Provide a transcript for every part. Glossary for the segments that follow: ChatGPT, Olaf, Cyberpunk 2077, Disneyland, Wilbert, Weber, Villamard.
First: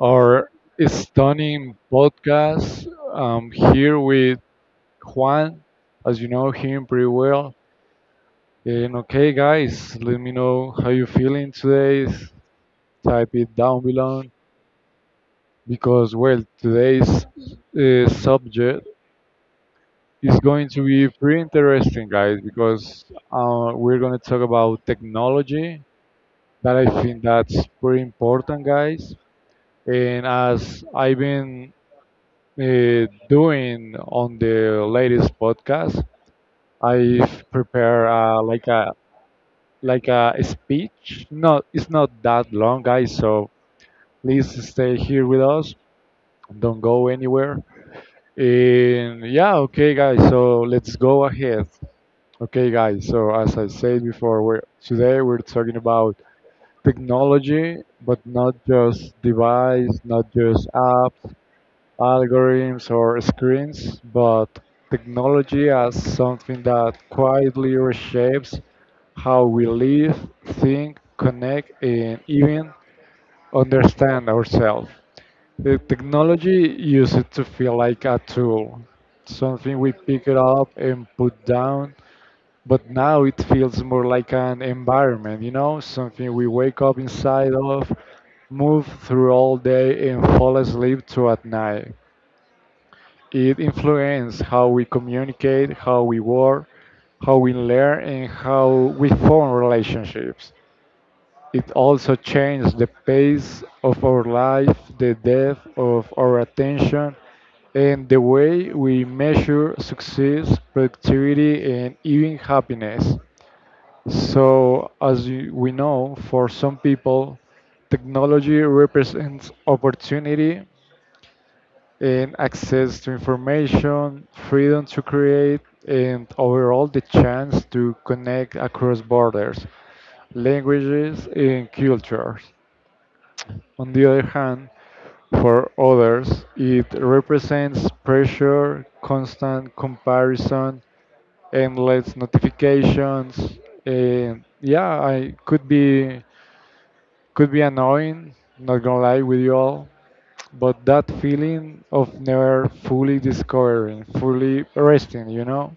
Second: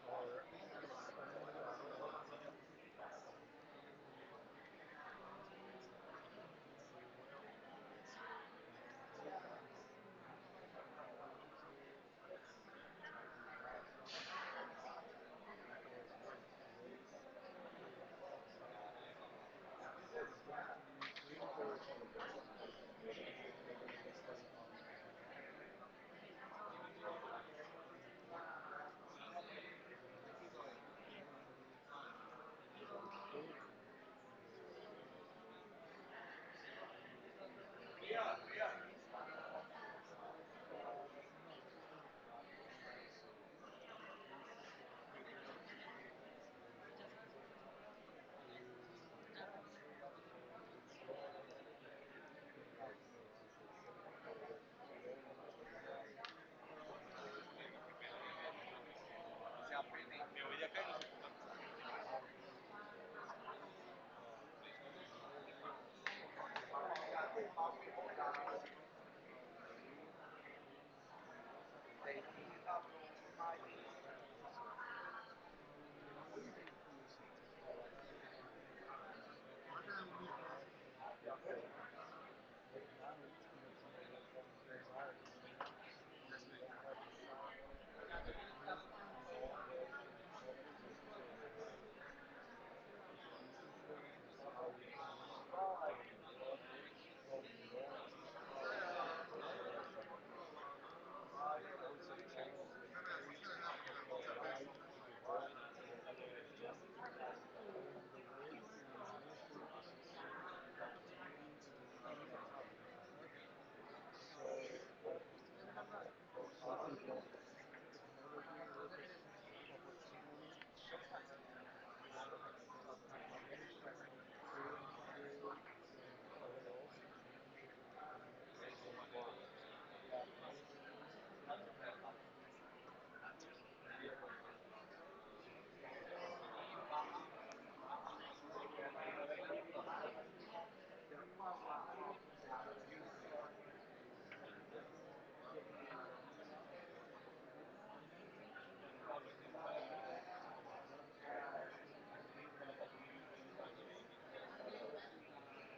our stunning podcast. I'm here with Juan, as you know him pretty well. And okay, guys, let me know how you're feeling today. Type it down below because, well, today's subject is going to be pretty interesting, guys, because we're going to talk about technology that I think that's pretty important, guys. And as I've been doing on the latest podcast. I've prepared like a speech. Not it's not that long, guys. So please stay here with us. Don't go anywhere. And yeah, okay, guys. So let's go ahead. Okay, guys. So as I said before, today we're talking about technology, but not just device, not just apps. Algorithms or screens, but technology as something that quietly reshapes how we live, think, connect, and even understand ourselves. The technology used to feel like a tool, something we pick it up and put down, but now it feels more like an environment, you know, something we wake up inside of, move through all day, and fall asleep to at night. It influences how we communicate, how we work, how we learn, and how we form relationships. It also changes the pace of our life, the depth of our attention, and the way we measure success, productivity, and even happiness. So, we know, for some people, technology represents opportunity, and access to information, freedom to create, and overall the chance to connect across borders, languages, and cultures. On the other hand, for others, it represents pressure, constant comparison, endless notifications, and yeah, I could be annoying, not gonna lie with you all, but that feeling of never fully discovering, fully resting, you know?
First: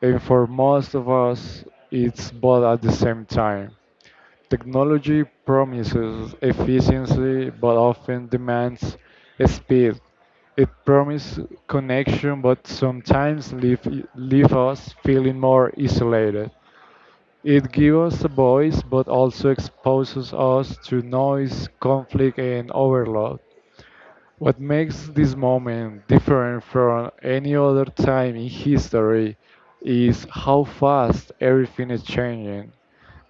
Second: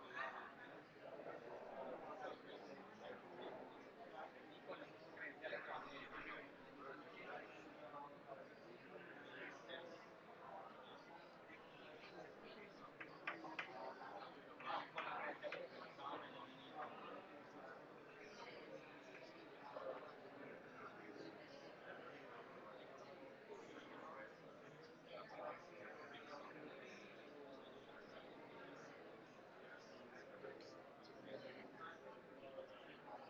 And for most of us, it's both at the same time. Technology promises efficiency but often demands speed. It promises connection but sometimes leave us feeling more isolated. It gives us a voice but also exposes us to noise, conflict, and overload. What makes this moment different from any other time in history is how fast everything is changing.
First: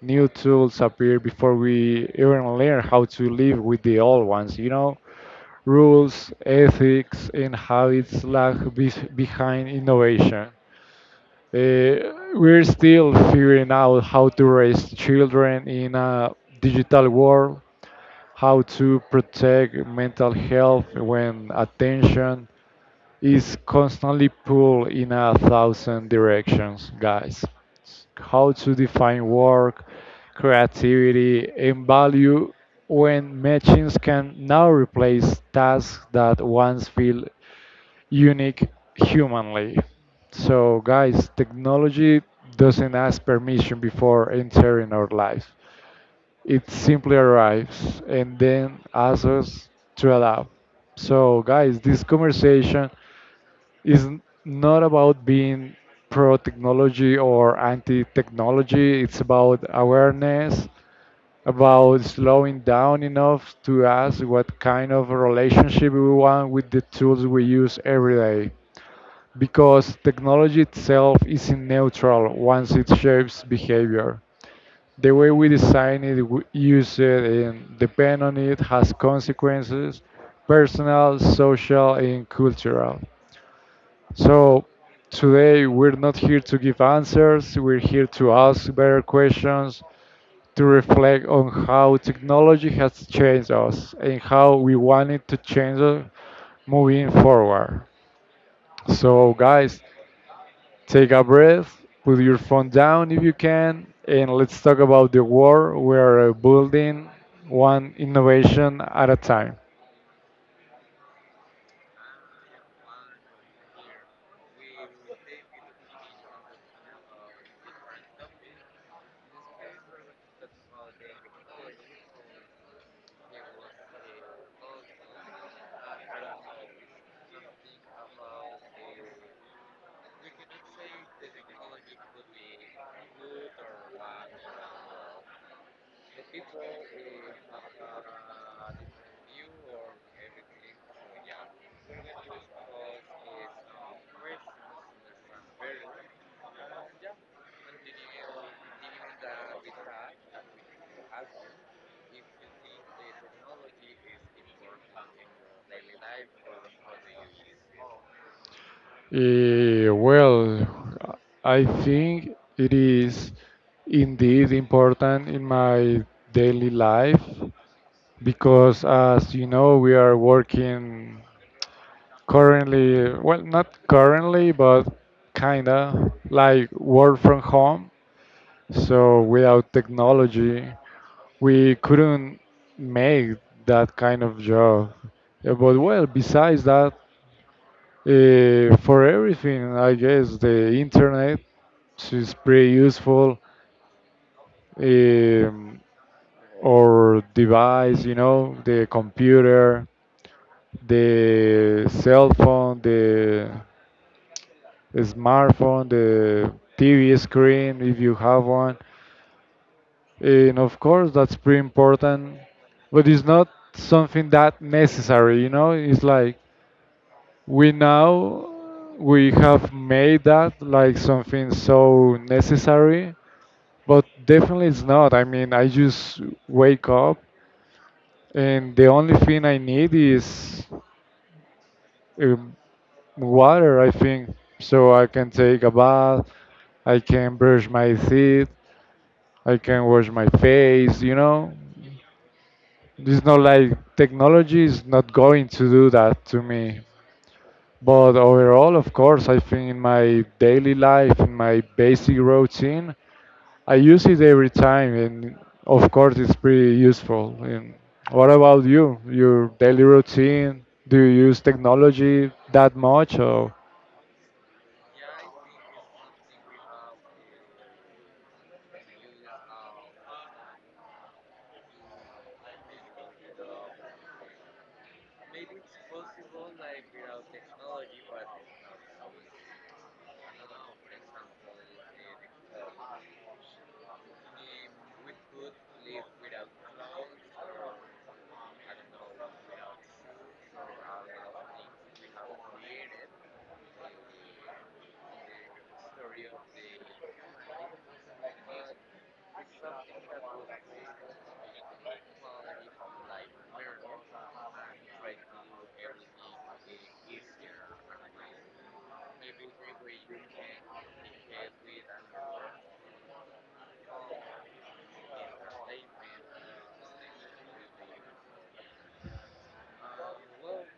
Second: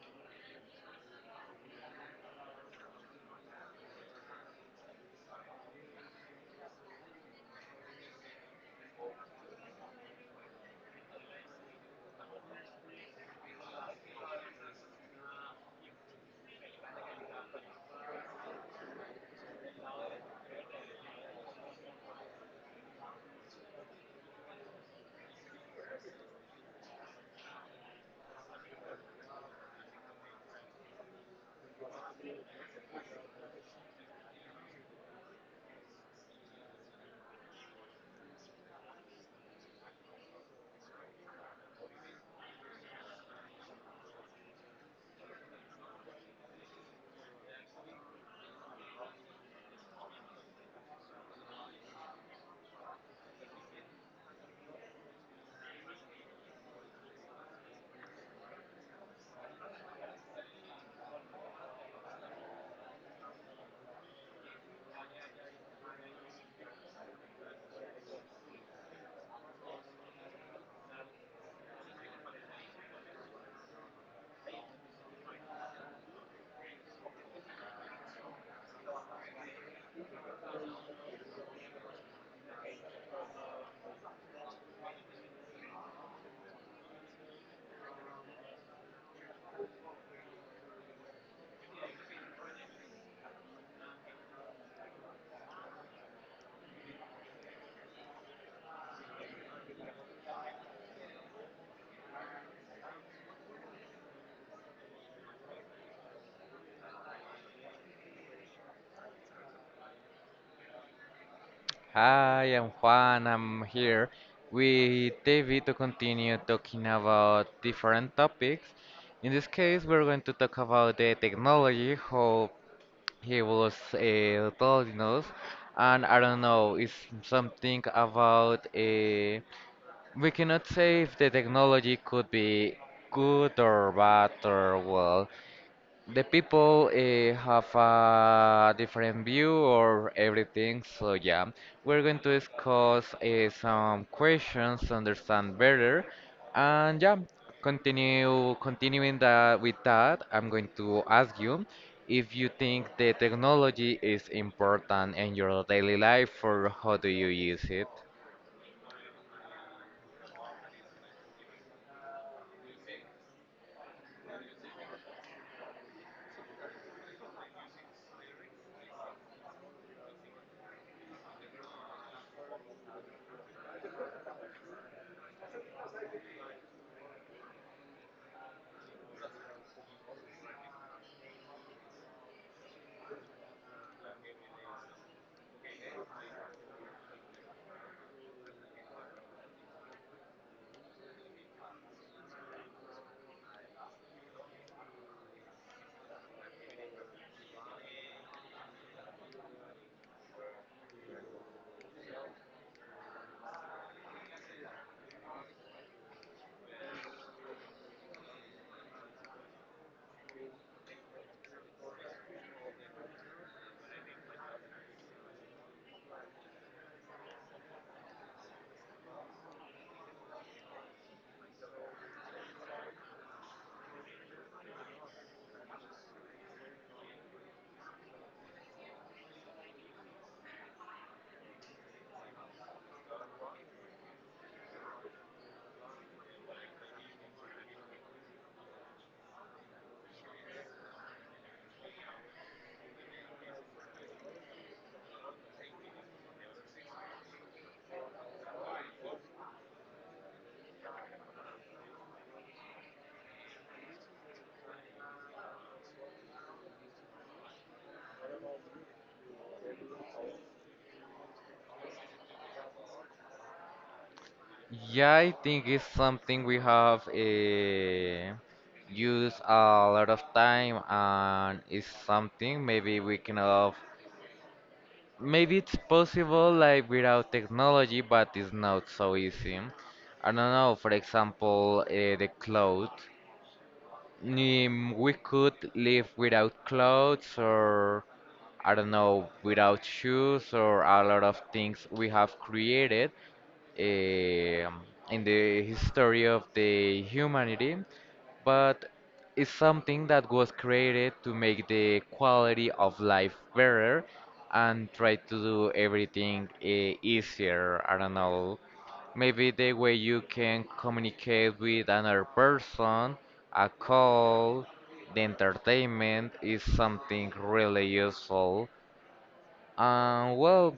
New tools appear before we even learn how to live with the old ones, you know? Rules, ethics, and habits behind innovation. We're still figuring out how to raise children in a digital world, how to protect mental health when attention, is constantly pulled in a thousand directions, guys. How to define work, creativity, and value when machines can now replace tasks that once feel unique humanly. So, guys, technology doesn't ask permission before entering our lives. It simply arrives and then asks us to adapt. So, guys, this conversation not about being pro technology or anti technology. It's about awareness, about slowing down enough to ask what kind of relationship we want with the tools we use every day. Because technology itself isn't neutral once it shapes behavior. The way we design it, use it, and depend on it has consequences personal, social, and cultural. So today we're not here to give answers, we're here to ask better questions, to reflect on how technology has changed us and how we want it to change us moving forward. So guys, take a breath, put your phone down if you can, and let's talk about the war we are building one innovation at a time. Hi, I'm Juan. I'm here with David to continue talking about different topics. In this case, we're going to talk about the technology, how he was telling us, and I don't know, it's something about we cannot say if the technology could be good or bad or well. The people have a different view or everything, so yeah, we're going to discuss some questions to understand better, and yeah, continue continuing that with that. I'm going to ask you if you think the technology is important in your daily life or how do you use it? Well, I think it is indeed important in my daily life because, as you know, we are working currently, well, not currently, but kinda like work from home. So without technology, we couldn't make that kind of job. Yeah. But well, besides that, for everything, I guess the internet is pretty useful. Um, or device, you know, the computer, the cell phone, the smartphone, the TV screen, if you have one. And of course, that's pretty important, but it's not something that necessary, you know? It's like we now we have made that like something so necessary but definitely it's not. I mean, I just wake up and the only thing I need is um, water, I think, so I can take a bath, I can brush my teeth, I can wash my face, you know, it's not like technology is not going to do that to me. But overall, of course, I think in my daily life, in my basic routine, I use it every time, and of course, it's pretty useful. And what about you? Your daily routine? Do you use technology that much? Or Yeah, I think it's something we have used a lot of time, and it's something maybe we can have. Maybe it's possible like without technology, but it's not so easy. I don't know. For example, the clothes. We could live without clothes, or I don't know, without shoes, or a lot of things we have created eh, in the history of the humanity, but it's something that was created to make the quality of life better and try to do everything easier. I don't know. Maybe the way you can communicate with another person, a call, the entertainment is something really useful. Well,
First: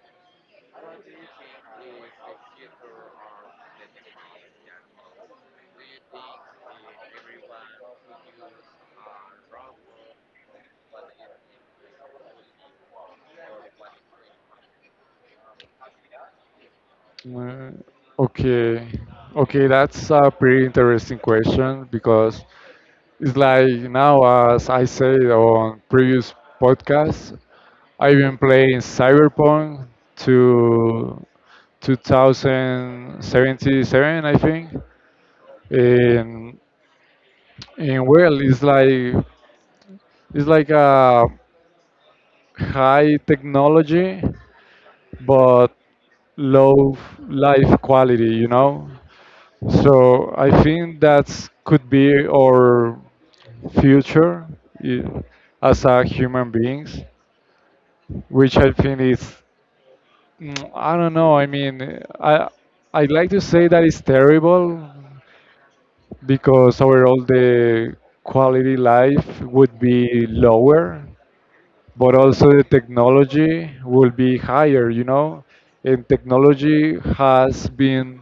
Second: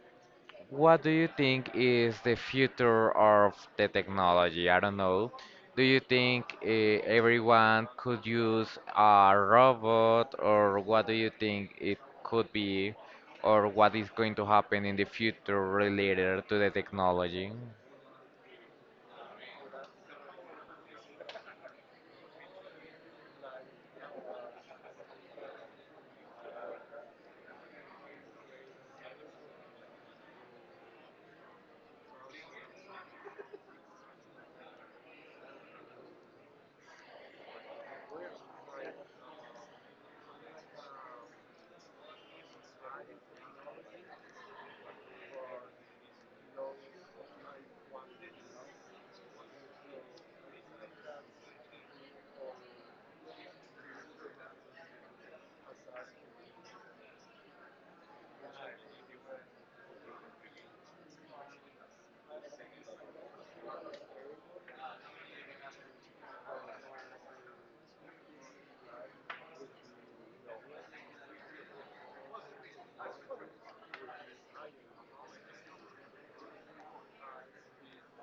what do you think is the future of the technology? I don't know. Do you think everyone could use a robot, or what do you think it could be, or what is going to happen in the future related to the technology? Uh, okay, okay, that's a pretty interesting question because it's like now, as I said on previous podcasts, I've been playing Cyberpunk to 2077, I think. And, and well, it's like a high technology, but low life quality, you know. So I think that's could be our future i- as a human beings, which I think is I don't know. I mean, I I would like to say that it's terrible because overall the quality life would be lower, but also the technology will be higher, you know. And technology has been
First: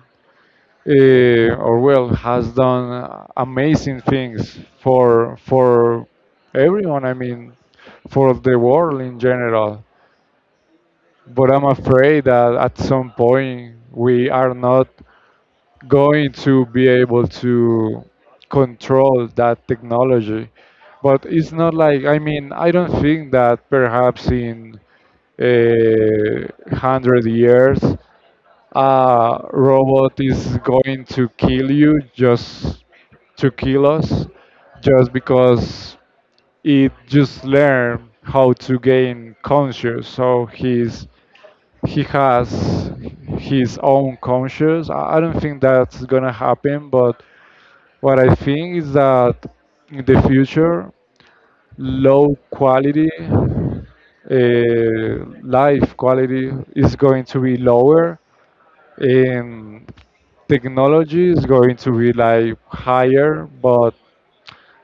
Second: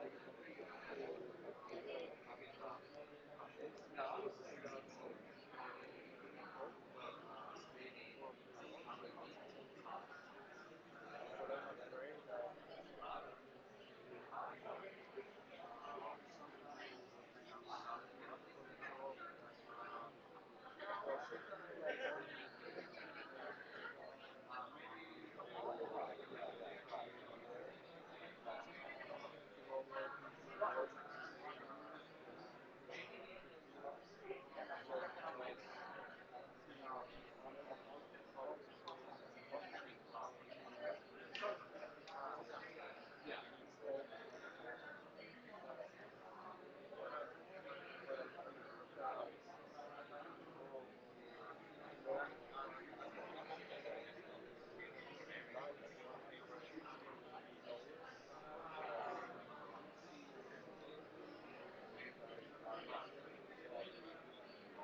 or well has done amazing things for everyone. I mean, for the world in general but I'm afraid that at some point we are not going to be able to control that technology. But it's not like, I mean, I don't think that perhaps in a hundred years a robot is going to kill you just to kill us, just because it just learned how to gain conscious. So he has his own conscience. I don't think that's gonna happen, but what I think is that in the future, low quality uh, life quality is going to be lower, and technology is going to be like higher, but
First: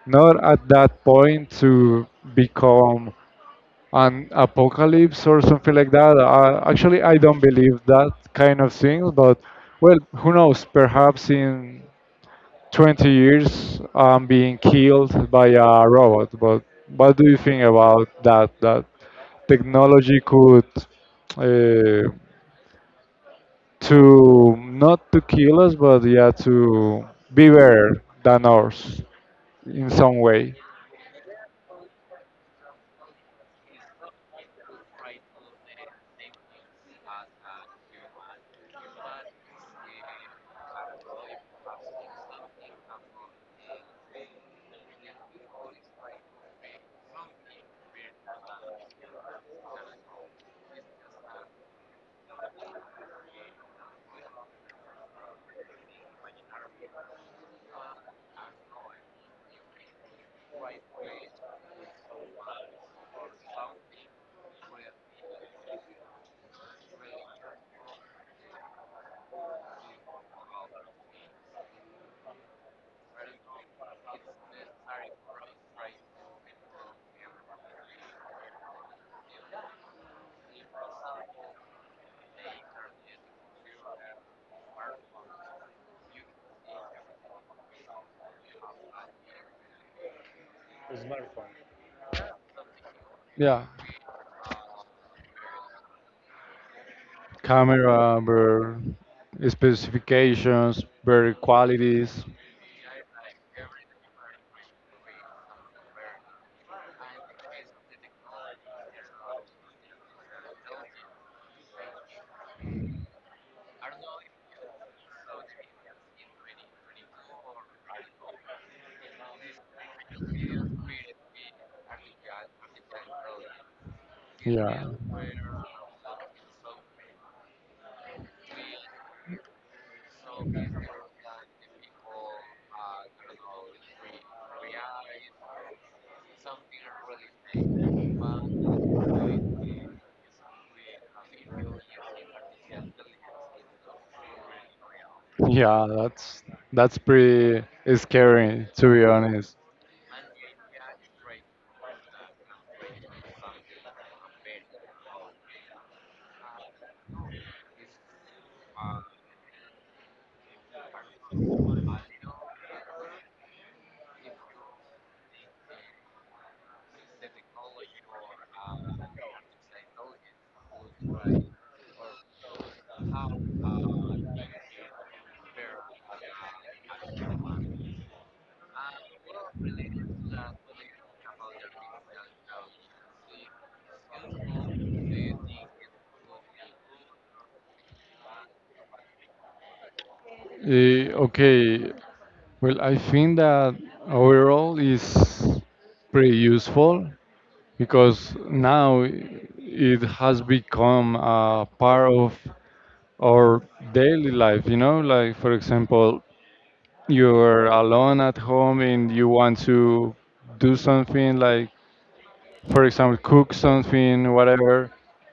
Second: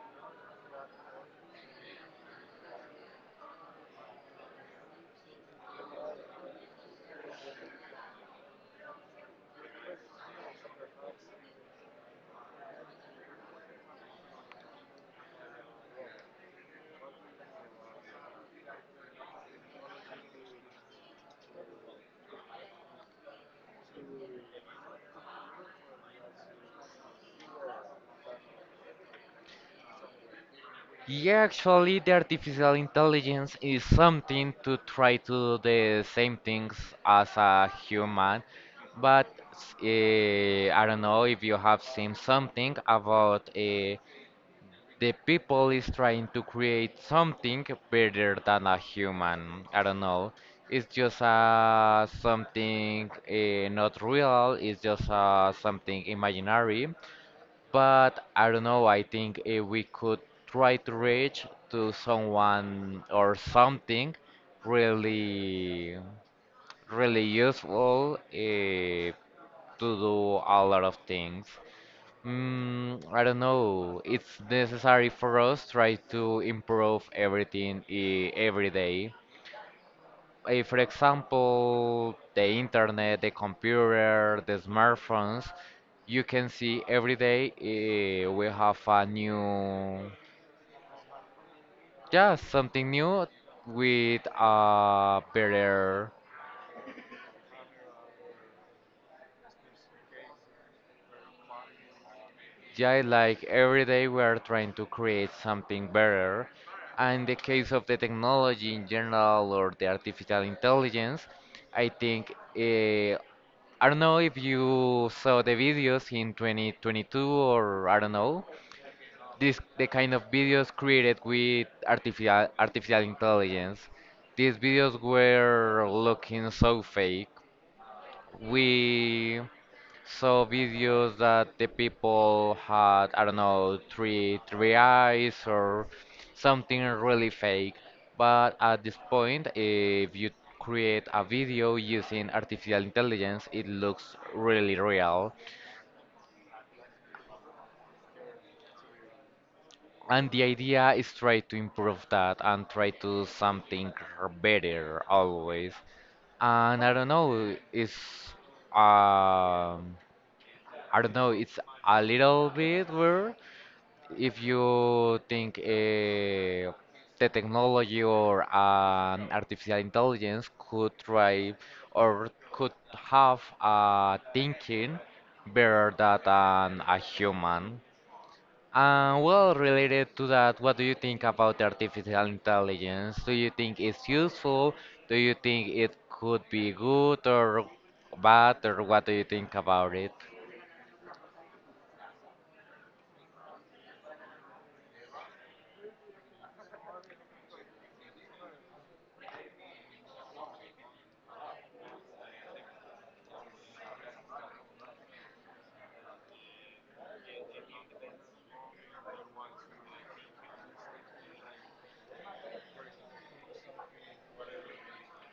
not at that point to become an apocalypse or something like that. Actually, I don't believe that kind of thing, but well, who knows? Perhaps in 20 years, I'm being killed by a robot. But what do you think about that? That technology could uh, to not to kill us, but yeah, to be better than ours in some way. Yeah, actually, the artificial intelligence is something to try to do the same things as a human, but I don't know if you have seen something about the people is trying to create something better than a human. I don't know. It's just something not real. It's just something imaginary but I don't know. I think if we could try to reach to someone or something really, really useful to do a lot of things. I don't know. It's necessary for us try to improve everything every day for example, the internet, the computer, the smartphones, you can see every day we have a new, yeah, something new Yeah. with a better, Camera, better specifications, better qualities. yeah, like every day we are trying to create something better. And in the case of the technology in general or the artificial intelligence, I think I don't know if you saw the videos in 2022 or I don't know, this the kind of videos created with artificial intelligence. These Yeah, videos were looking so fake. We saw videos that the people had I don't know three eyes or something really fake. But at this point, if you create a video using artificial intelligence, it looks really real. yeah, that's that's pretty scary to be honest. And the idea is try to improve that and try to do something better always. And I don't know, it's um I don't know, it's a little bit weird if you think the technology or an artificial intelligence could try or could have a thinking better than a human. Well, related to that, what do you think about the artificial intelligence? Do you think it's useful? Do you think it could be good or bad, or what do you think about it? Eh, okay, well, I think that overall is pretty useful because now it has become a part of our daily life. You know, like for example, you're alone at home and you want to do something like, for example, cook something, whatever,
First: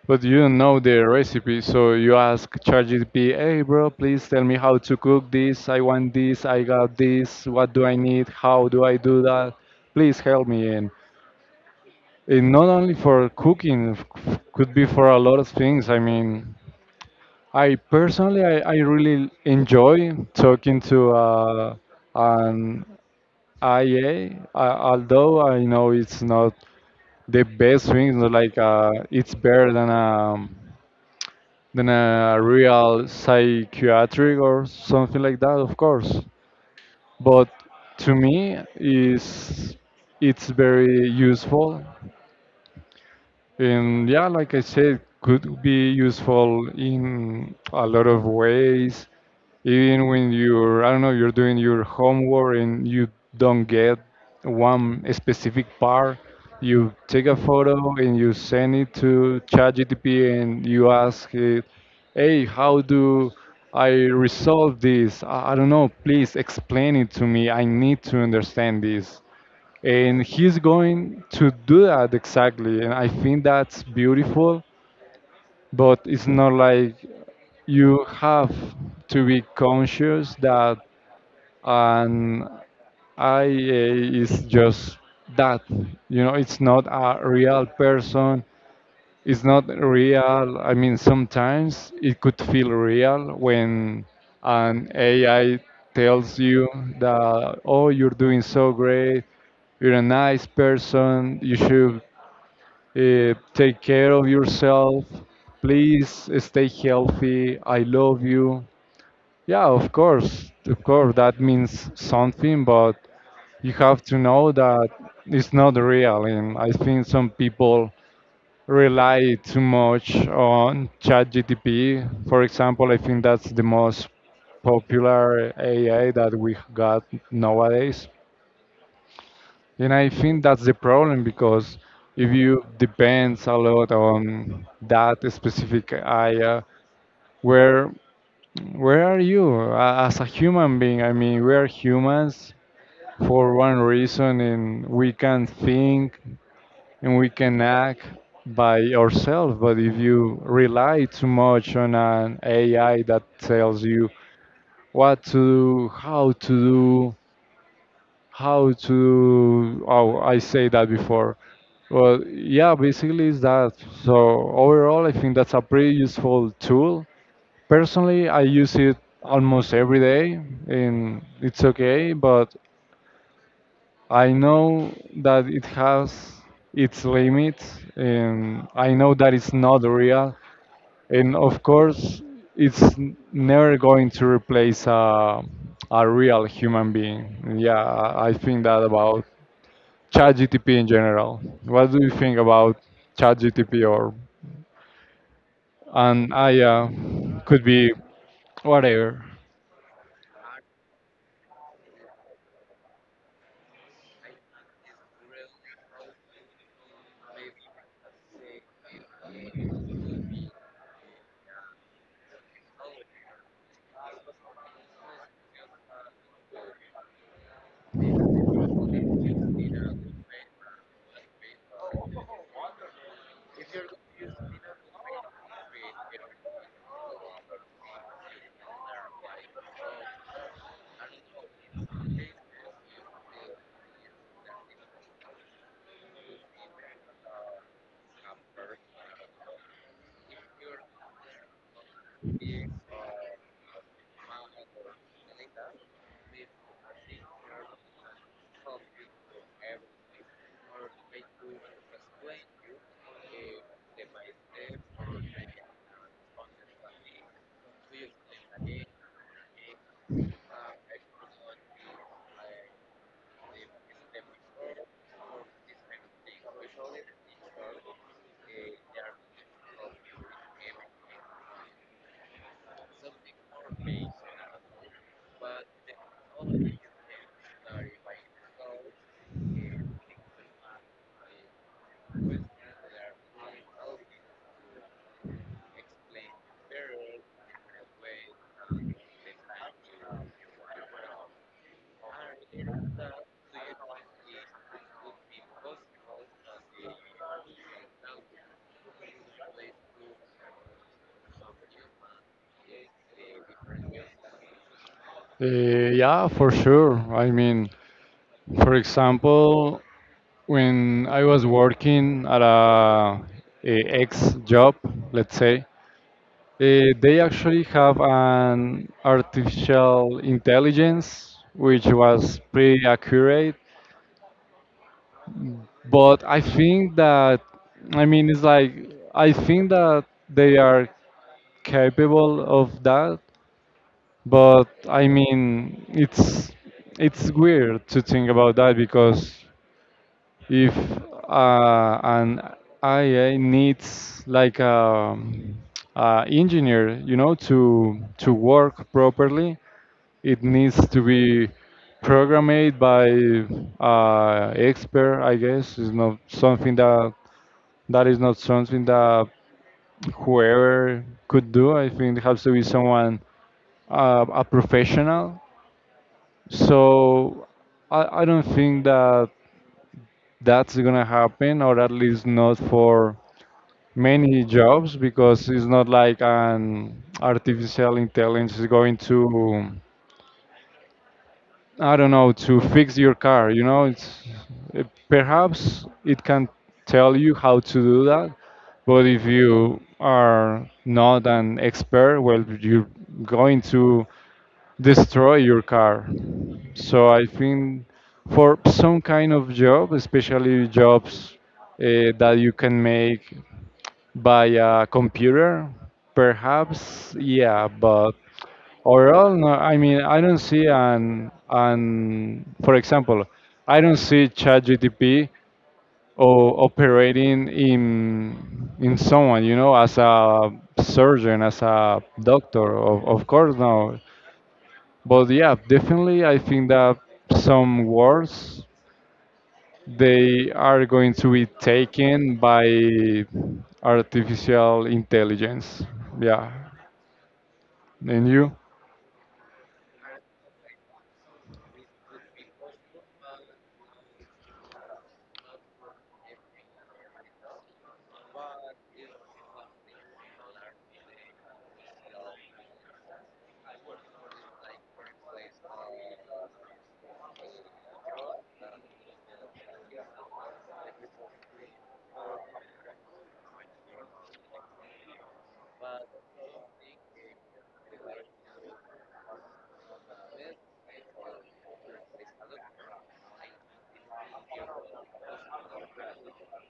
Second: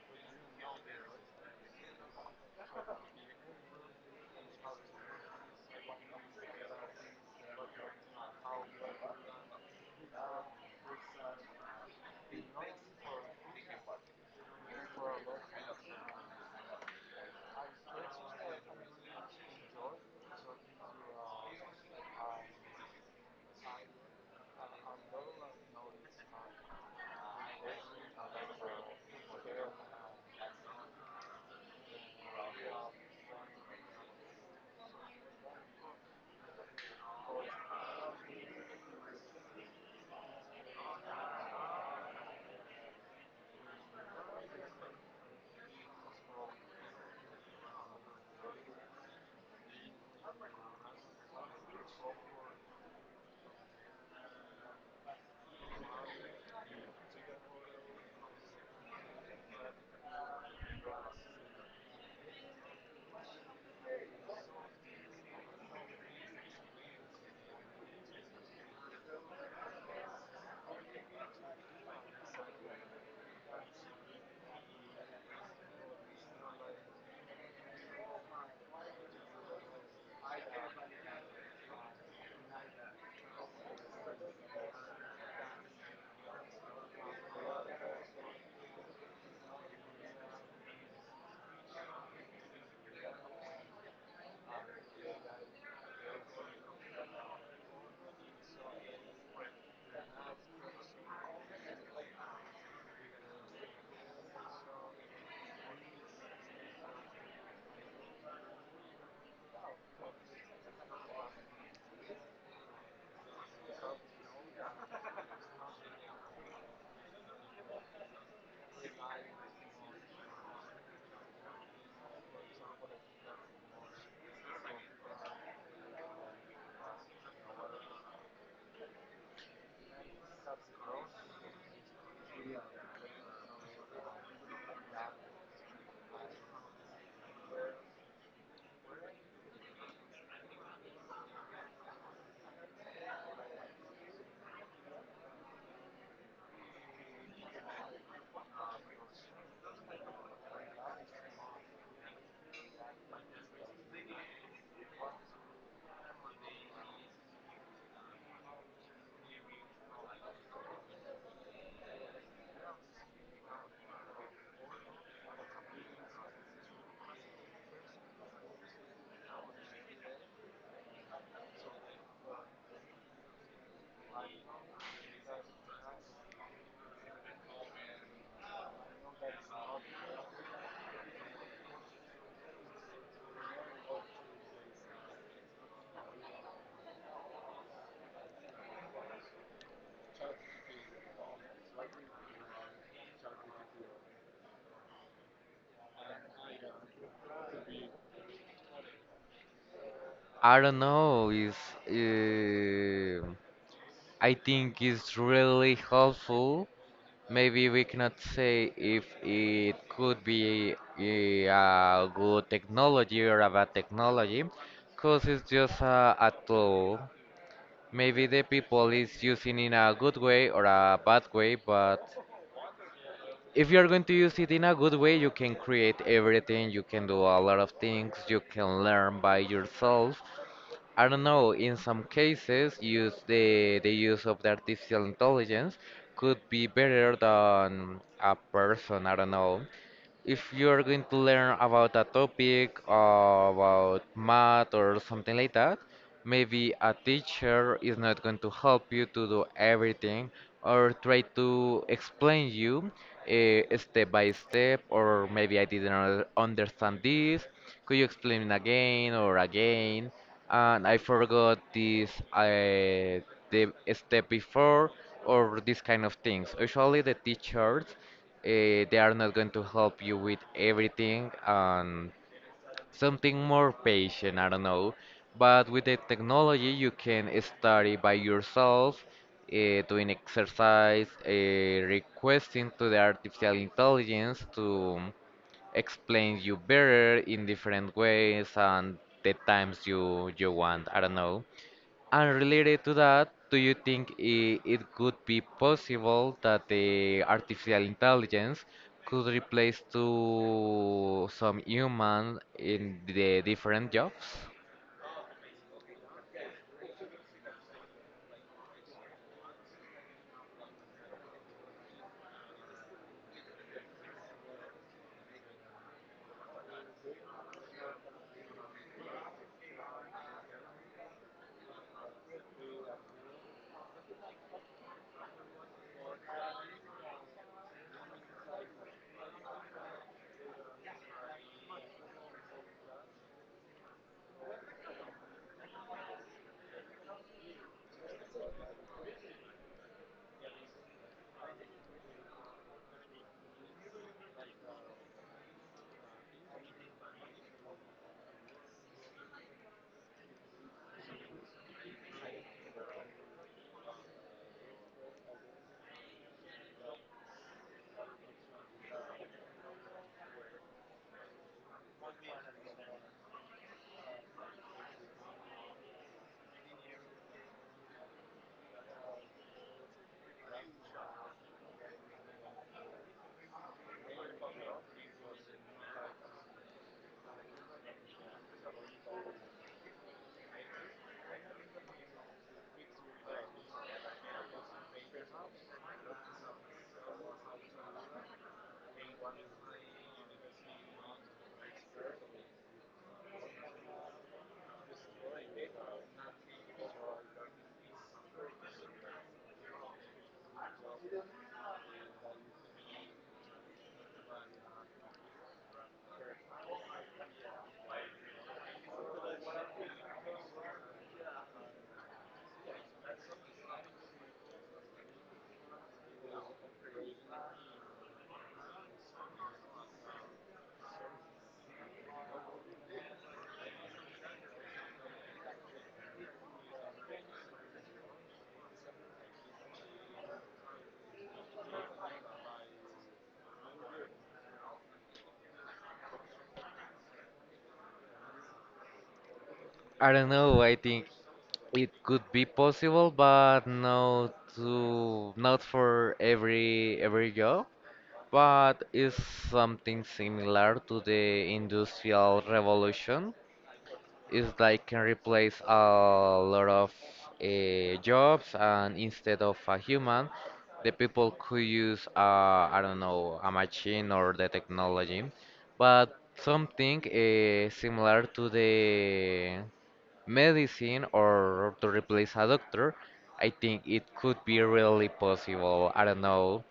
but you don't know the recipe, so you ask ChatGPT, hey bro, please tell me how to cook this, I want this, I got this, what do I need, how do I do that, please help me. And not only for cooking, could be for a lot of things. I mean, I personally, I really enjoy talking to an although I know it's not the best thing, it's not like it's better than a real psychiatric or something like that, of course. But to me, is it's very useful, and yeah, like I said, could be useful in a lot of ways. Even when you're, I don't know, you're doing your homework and you don't get one specific part, you take a photo and you send it to ChatGPT and you ask it, hey, how do I resolve this? I don't know, please explain it to me. I need to understand this. And he's going to do that exactly. And I think that's beautiful, but it's not like you have to be conscious that and IA is just that. You know, it's not a real person. It's not real. I mean, sometimes it could feel real when an AI tells you that, oh, you're doing so great, you're a nice person, you should take care of yourself, please stay healthy, I love you. Yeah, of course, that means something, but you have to know that it's not real. And I think some people rely too much on ChatGPT. For example, I think that's the most popular AI that we got nowadays. And I think that's the problem because if you depends a lot on that specific AI, where where are you as a human being? I mean, we are humans for one reason, and we can think, and we can act by ourselves. But if you rely too much on an AI that tells you what to do, how to do, how to, oh, I say that before. Well, yeah, basically it's that. So overall, I think that's a pretty useful tool. Personally, I use it almost every day, and it's okay. But I know that it has its limits, and I know that it's not real. And of course, it's never going to replace a real human being. Yeah, I think that about ChatGTP in general. What do you think about ChatGTP or and I A? Could be whatever. I don't know. Is uh, I think it's really helpful. Maybe we cannot say if it could be a good technology or a bad technology, because it's just a tool. Maybe the people is using in a good way or a bad way but if you're going to use it in a good way you can create everything you can do a lot of things you can learn by yourself. I don't know, in some cases use the use of the artificial intelligence could be better than a person. I don't know, if you're going to learn about a topic, about math or something like that, maybe a teacher is not going to help you to do everything or try to explain you step by step, or maybe I didn't understand this. Could you explain it again or again? And I forgot this the step before or this kind of things. Usually the teachers they are not going to help you with everything and something more patient, I don't know. But with the technology, you can study by yourself, doing exercise, requesting to the artificial intelligence to explain you better in different ways and the times you want. I don't know. And related to that, do you think it could be possible that the artificial intelligence could replace to some human in the different jobs? Uh, yeah, for sure. I mean, for example, when I was working at a ex job, let's say, they actually have an artificial intelligence which was pretty accurate. But I think that, I mean, it's like, I think that they are capable of that. But I mean, it's weird to think about that because if an AI needs like a engineer, you know, to work properly. It needs to be programmed by expert. I guess is not something that whoever could do. I think it has to be someone a professional. So I don't think that that's gonna happen, or at least not for many jobs, because it's not like an artificial intelligence is going to, I don't know, to fix your car. You know, perhaps it can tell you how to do that, but if you are not an expert, well, you're going to destroy your car. So I think for some kind of job, especially jobs that you can make by a computer, perhaps, yeah, but overall, no. I mean, I don't see an for example, I don't see ChatGPT or operating in someone, you know, as a surgeon, as a doctor, of course, no. But yeah, definitely, I think that some wars they are going to be taken by artificial intelligence. Yeah, and you? I don't know. I think it could be possible, but not for every job. But it's something similar to the industrial revolution. Is like can replace a lot of jobs, and instead of a human, the people could use I don't know a machine or the technology, but something similar to the medicine or to replace a doctor. I think it could be really possible. I don't know.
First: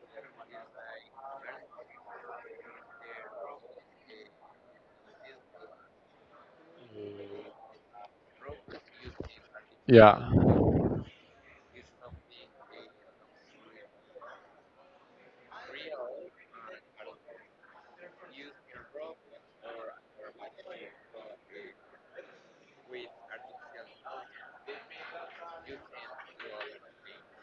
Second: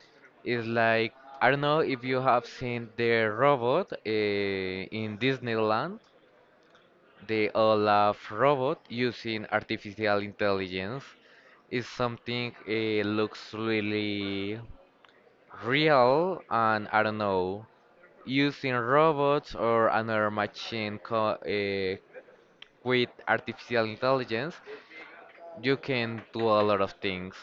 It's like I don't know if you have seen the robot in Disneyland, the Olaf robot using artificial Yeah, intelligence, is something it looks really real, and I don't know. Using robots or another machine with artificial intelligence you can do a lot of things.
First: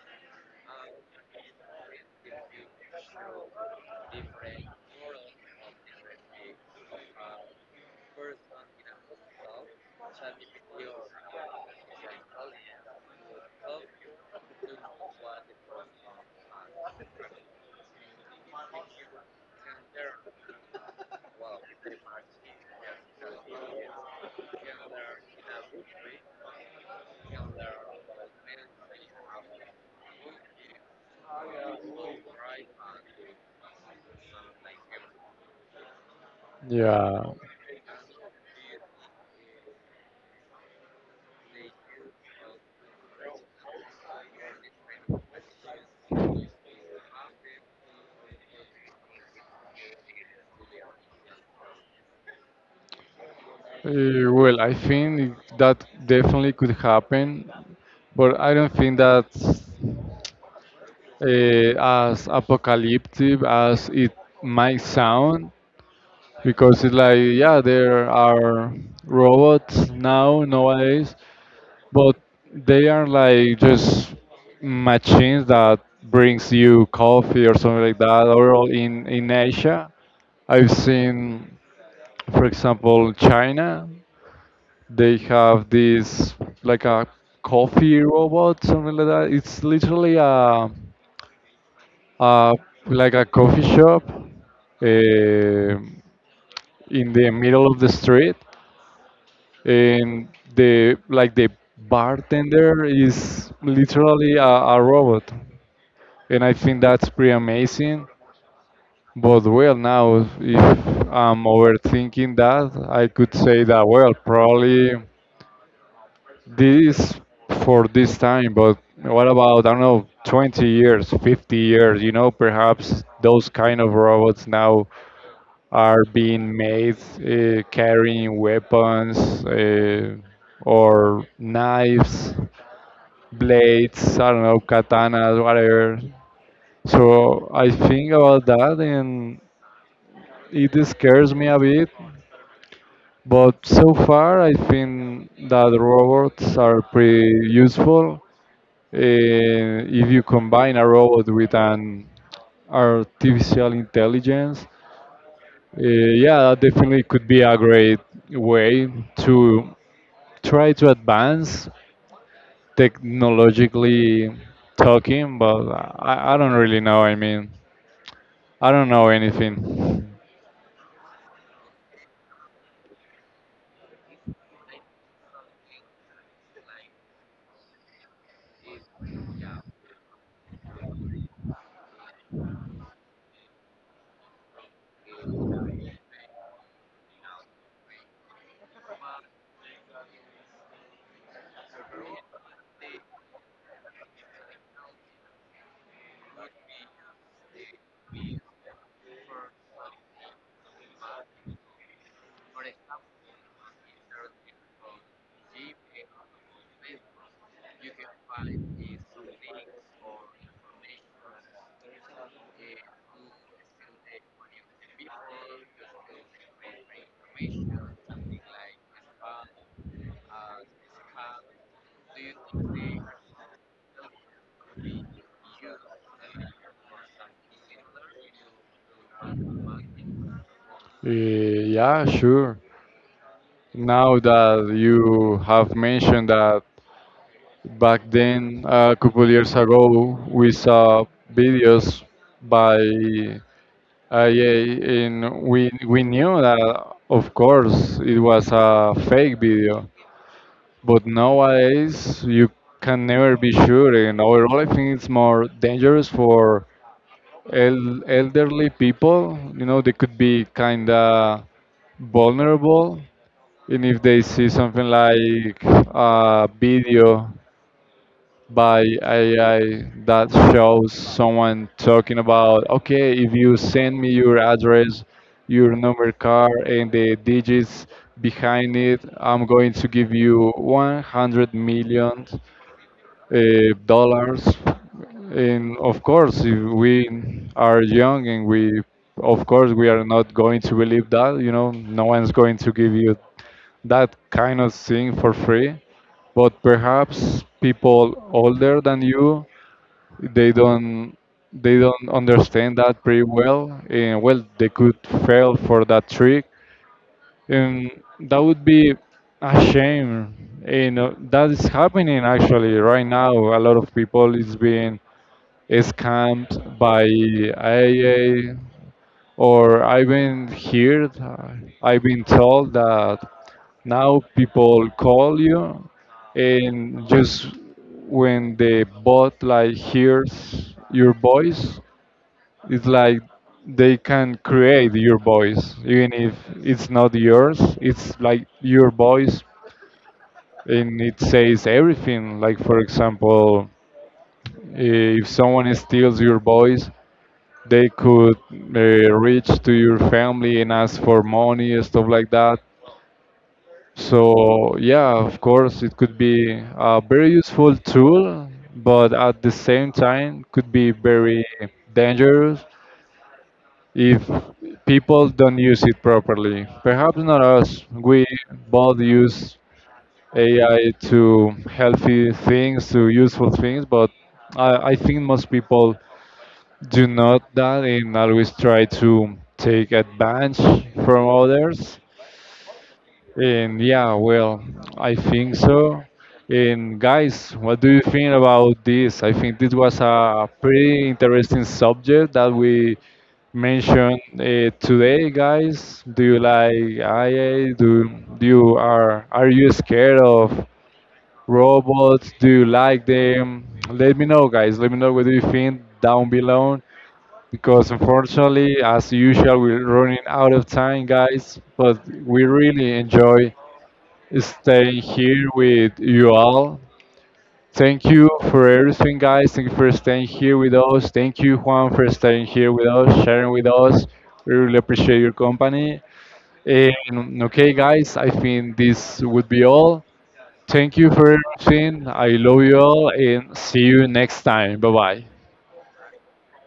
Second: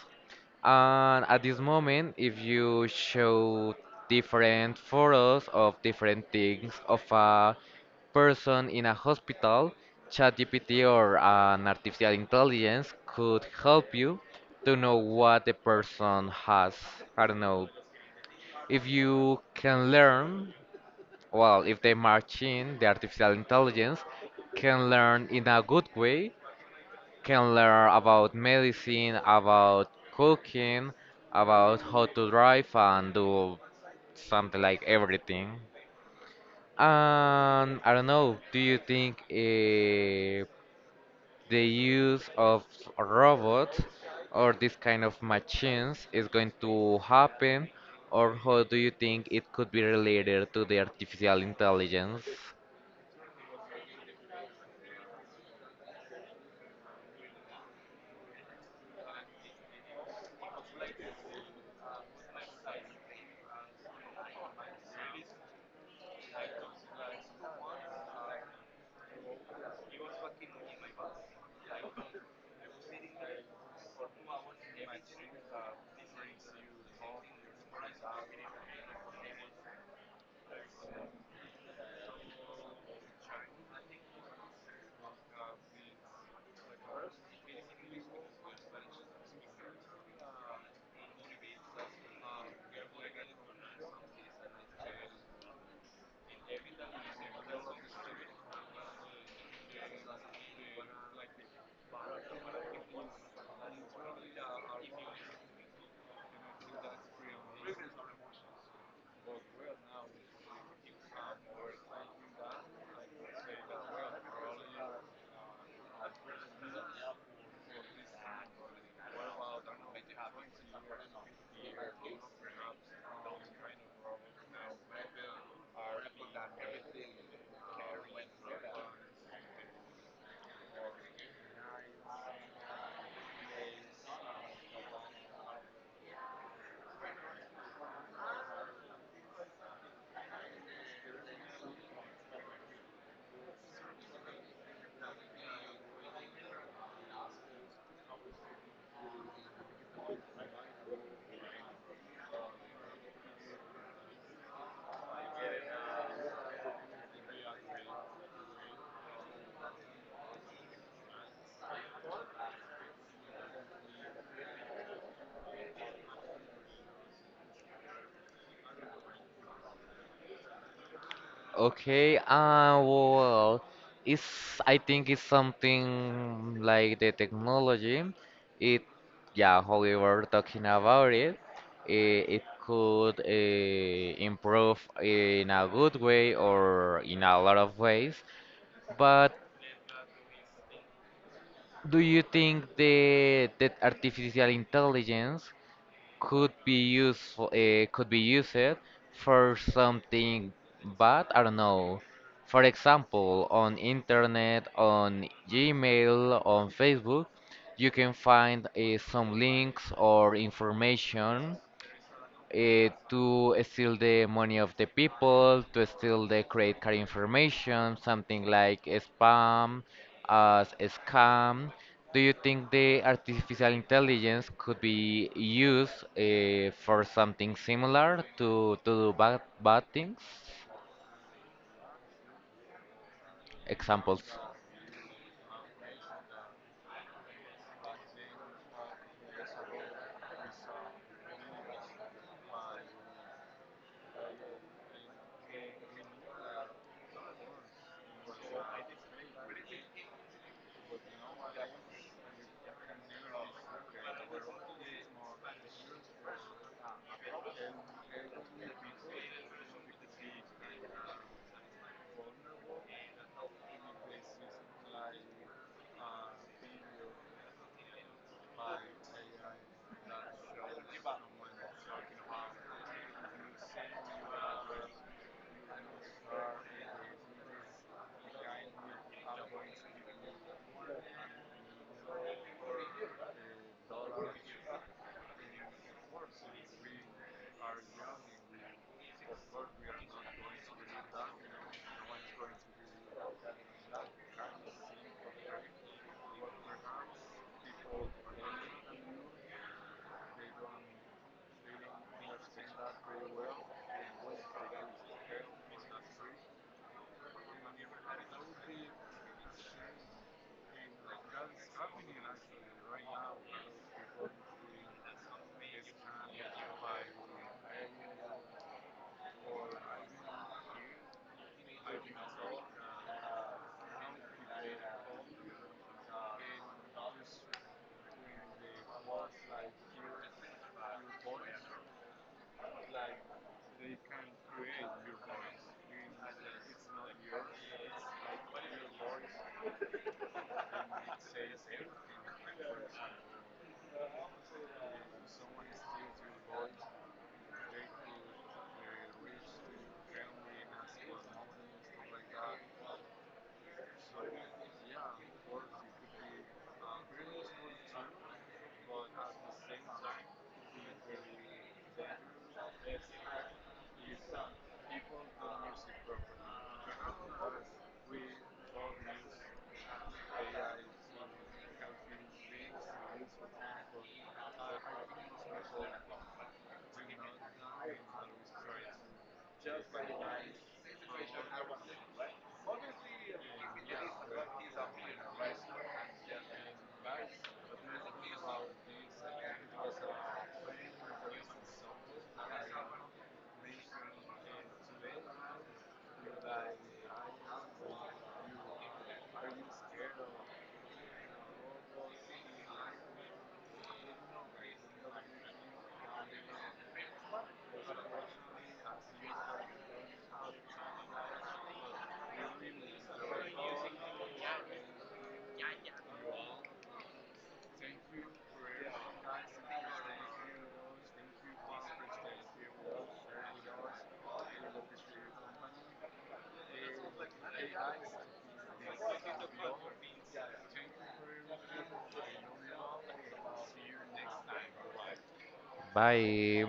And at this moment, if you show different photos of different things of a person in a hospital, ChatGPT or an artificial intelligence could help you to know what the person has. I don't know. If you can learn, well, if the machine, the artificial intelligence, can learn in a good way, can learn about medicine, about cooking, about how to drive and do something like everything. yeah. And I don't know, do you think the use of robots or this kind of machines is going to happen? Or how do you think it could be related to the artificial intelligence? Well, I think that definitely could happen, but I don't think that's uh, as apocalyptic as it might sound, because it's like, yeah, there are robots now nowadays. But they are like just machines that brings you coffee or something like that. Or all in Asia, I've seen, for example, China. They have this, like, a coffee robot, something like that. It's literally a like a coffee shop uh, in the middle of the street, and the bartender is literally a robot, and I think that's pretty amazing. But well, now if I'm overthinking that, I could say that, well, probably this for this time. But what about, I don't know, 20 years, 50 years, you know, perhaps those kind of robots now are being made carrying weapons, uh, or knives, blades, I don't know, katanas, whatever. So I think about that, and it scares me a bit. But so far, I think that robots are pretty useful. If you combine a robot with an artificial intelligence, yeah, that definitely could be a great way to try to advance technologically talking, but I don't really know. I mean, I don't know anything. Okay, well, it's I think it's something like the technology. It, yeah, how we were talking about it, it could improve in a good way or in a lot of ways. But do you think the that artificial intelligence could be useful could be used for something bad. I don't know, for example on internet, on Gmail, on Facebook you can find some links or information to steal the money of the people, to steal the credit card information, something like spam, as a scam. Do you think the artificial intelligence could be used for something similar to do bad things? Yeah, sure. Now Examples. that you have mentioned that, back then, a couple years ago, we saw videos by IA, and we knew that, of course, it was a fake video. But nowadays, you can never be sure. And overall, I think it's more dangerous for elderly people. You know, they could be kind of vulnerable. And if they see something like a video by AI that shows someone talking about, okay, if you send me your address, your number card, and the digits behind it, I'm going to give you 100 million uh, dollars. And of course, if we are young, and we, of course, we are not going to believe that. You know, no one's going to give you that kind of thing for free, but perhaps people older than you, they don't they don't understand that pretty well, and well, they could fail for that trick, and that would be a shame. You know that is happening actually right now. A lot of people is being scammed by AIA, or I've been told that now people call you, and just when the bot, like, hears your voice, it's like they can create your voice even if it's not yours. It's like your voice, and it says everything. Like, for example, if someone steals your voice, they could reach to your family and ask for money and stuff like that. So yeah, of course, it could be a very useful tool, but at the same time could be very dangerous if people don't use it properly. Perhaps not us. We both use AI to healthy things, to useful things, but I think most people do not that and always try to take advantage from others. And yeah, well, I think so. And guys, what do you think about this? I think this was a pretty interesting subject that we mentioned today, guys. Do you like IA? Do, do you are you scared of robots? Do you like them? Let me know, guys. Let me know what do you think down below, because unfortunately, as usual, we're running out of time, guys. But we really enjoy staying here with you all. Thank you for everything, guys. Thank you for staying here with us. Thank you, Juan, for staying here with us, sharing with us. We really appreciate your company. And okay, guys, I think this would be all. Thank you for everything. I love you all, and see you next time. Bye bye. Bye.